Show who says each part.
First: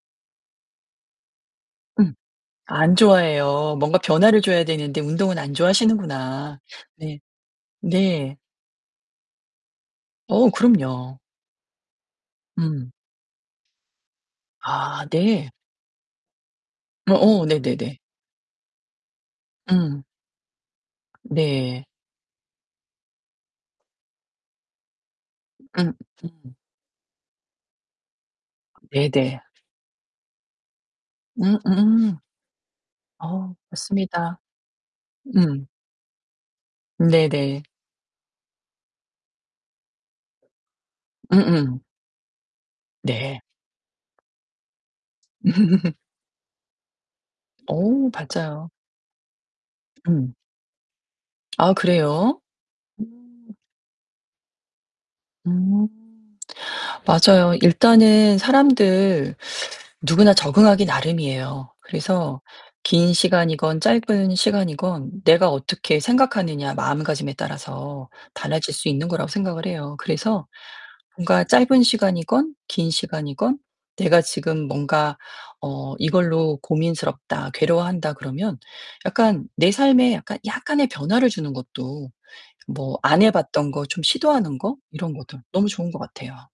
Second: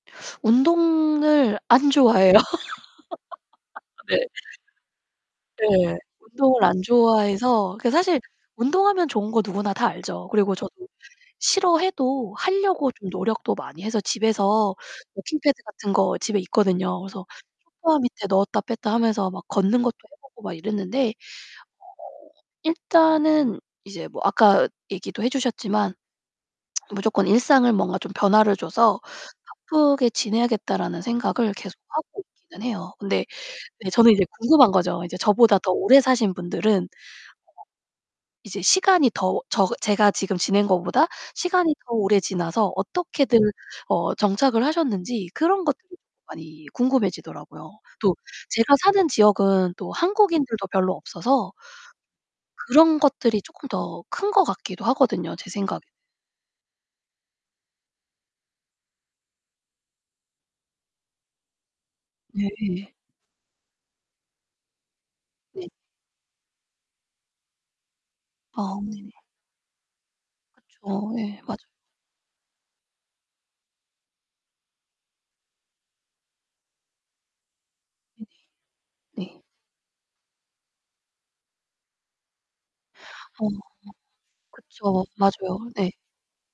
Speaker 1: 운동을 안
Speaker 2: 음.
Speaker 1: 좋아해요.
Speaker 2: 안 좋아해요. 뭔가
Speaker 1: 네.
Speaker 2: 변화를 줘야 되는데 운동은 안
Speaker 1: 네,
Speaker 2: 좋아하시는구나.
Speaker 1: 운동을 안
Speaker 2: 네.
Speaker 1: 좋아해서 그게 사실
Speaker 2: 네.
Speaker 1: 운동하면 좋은 거 누구나 다 알죠.
Speaker 2: 어
Speaker 1: 그리고 저도
Speaker 2: 그럼요.
Speaker 1: 싫어해도 하려고
Speaker 2: 음.
Speaker 1: 좀 노력도 많이 해서 집에서
Speaker 2: 아
Speaker 1: 워킹
Speaker 2: 네.
Speaker 1: 패드 같은 거 집에 있거든요. 그래서
Speaker 2: 어어 네네네.
Speaker 1: 소파 밑에 넣었다 뺐다 하면서 막 걷는 것도
Speaker 2: 응.
Speaker 1: 해 보고 막 이랬는데 어
Speaker 2: 네.
Speaker 1: 일단은 이제 뭐 아까 얘기도 해
Speaker 2: 음
Speaker 1: 주셨지만
Speaker 2: 음.
Speaker 1: '무조건 일상을 뭔가 좀 변화를 줘서
Speaker 2: 네, 네.
Speaker 1: 바쁘게 지내야겠다.'라는 생각을
Speaker 2: 음
Speaker 1: 계속
Speaker 2: 음.
Speaker 1: 하고 있기는 해요. 근데
Speaker 2: 어
Speaker 1: 네 저는 이제
Speaker 2: 맞습니다.
Speaker 1: 궁금한 거죠. 이제 저보다
Speaker 2: 음.
Speaker 1: 더 오래 사신 분들은 [unintelligible]
Speaker 2: 네네.
Speaker 1: 이제 시간이 더 저 제가 지금 지낸 것보다 시간이
Speaker 2: 음음.
Speaker 1: 더 오래 지나서 어떻게들
Speaker 2: 네.
Speaker 1: 어 정착을 하셨는지 그런 것들이 많이 궁금해지더라고요.
Speaker 2: 어
Speaker 1: 또
Speaker 2: 맞아요.
Speaker 1: 제가 사는 지역은 또
Speaker 2: 음.
Speaker 1: 한국인들도 별로 없어서
Speaker 2: 아 그래요?
Speaker 1: 그런 것들이
Speaker 2: 음.
Speaker 1: 쪼끔 더 큰 것 같기도 하거든요, 제 생각에.
Speaker 2: 음. 맞아요. 일단은 사람들 누구나 적응하기 나름이에요. 그래서
Speaker 1: 네.
Speaker 2: 긴 시간이건 짧은 시간이건 내가
Speaker 1: 네.
Speaker 2: 어떻게 생각하느냐 마음가짐에 따라서 달라질
Speaker 1: 어.
Speaker 2: 수 있는 거라고 생각을 해요. 그래서
Speaker 1: 그쵸. 예
Speaker 2: 뭔가
Speaker 1: 맞아요.
Speaker 2: 짧은 시간이건 긴 시간이건 내가 지금 뭔가 어 이걸로 '고민스럽다. 괴로워한다.'
Speaker 1: 네.
Speaker 2: 그러면
Speaker 1: 네.
Speaker 2: 약간 내 삶에 약간 약간의 변화를 주는 것도 뭐 안 해
Speaker 1: 어
Speaker 2: 봤던 거 좀 시도하는 거
Speaker 1: 그쵸.
Speaker 2: 이런 거든
Speaker 1: 맞아요.
Speaker 2: 너무
Speaker 1: 네.
Speaker 2: 좋은 것 같아요.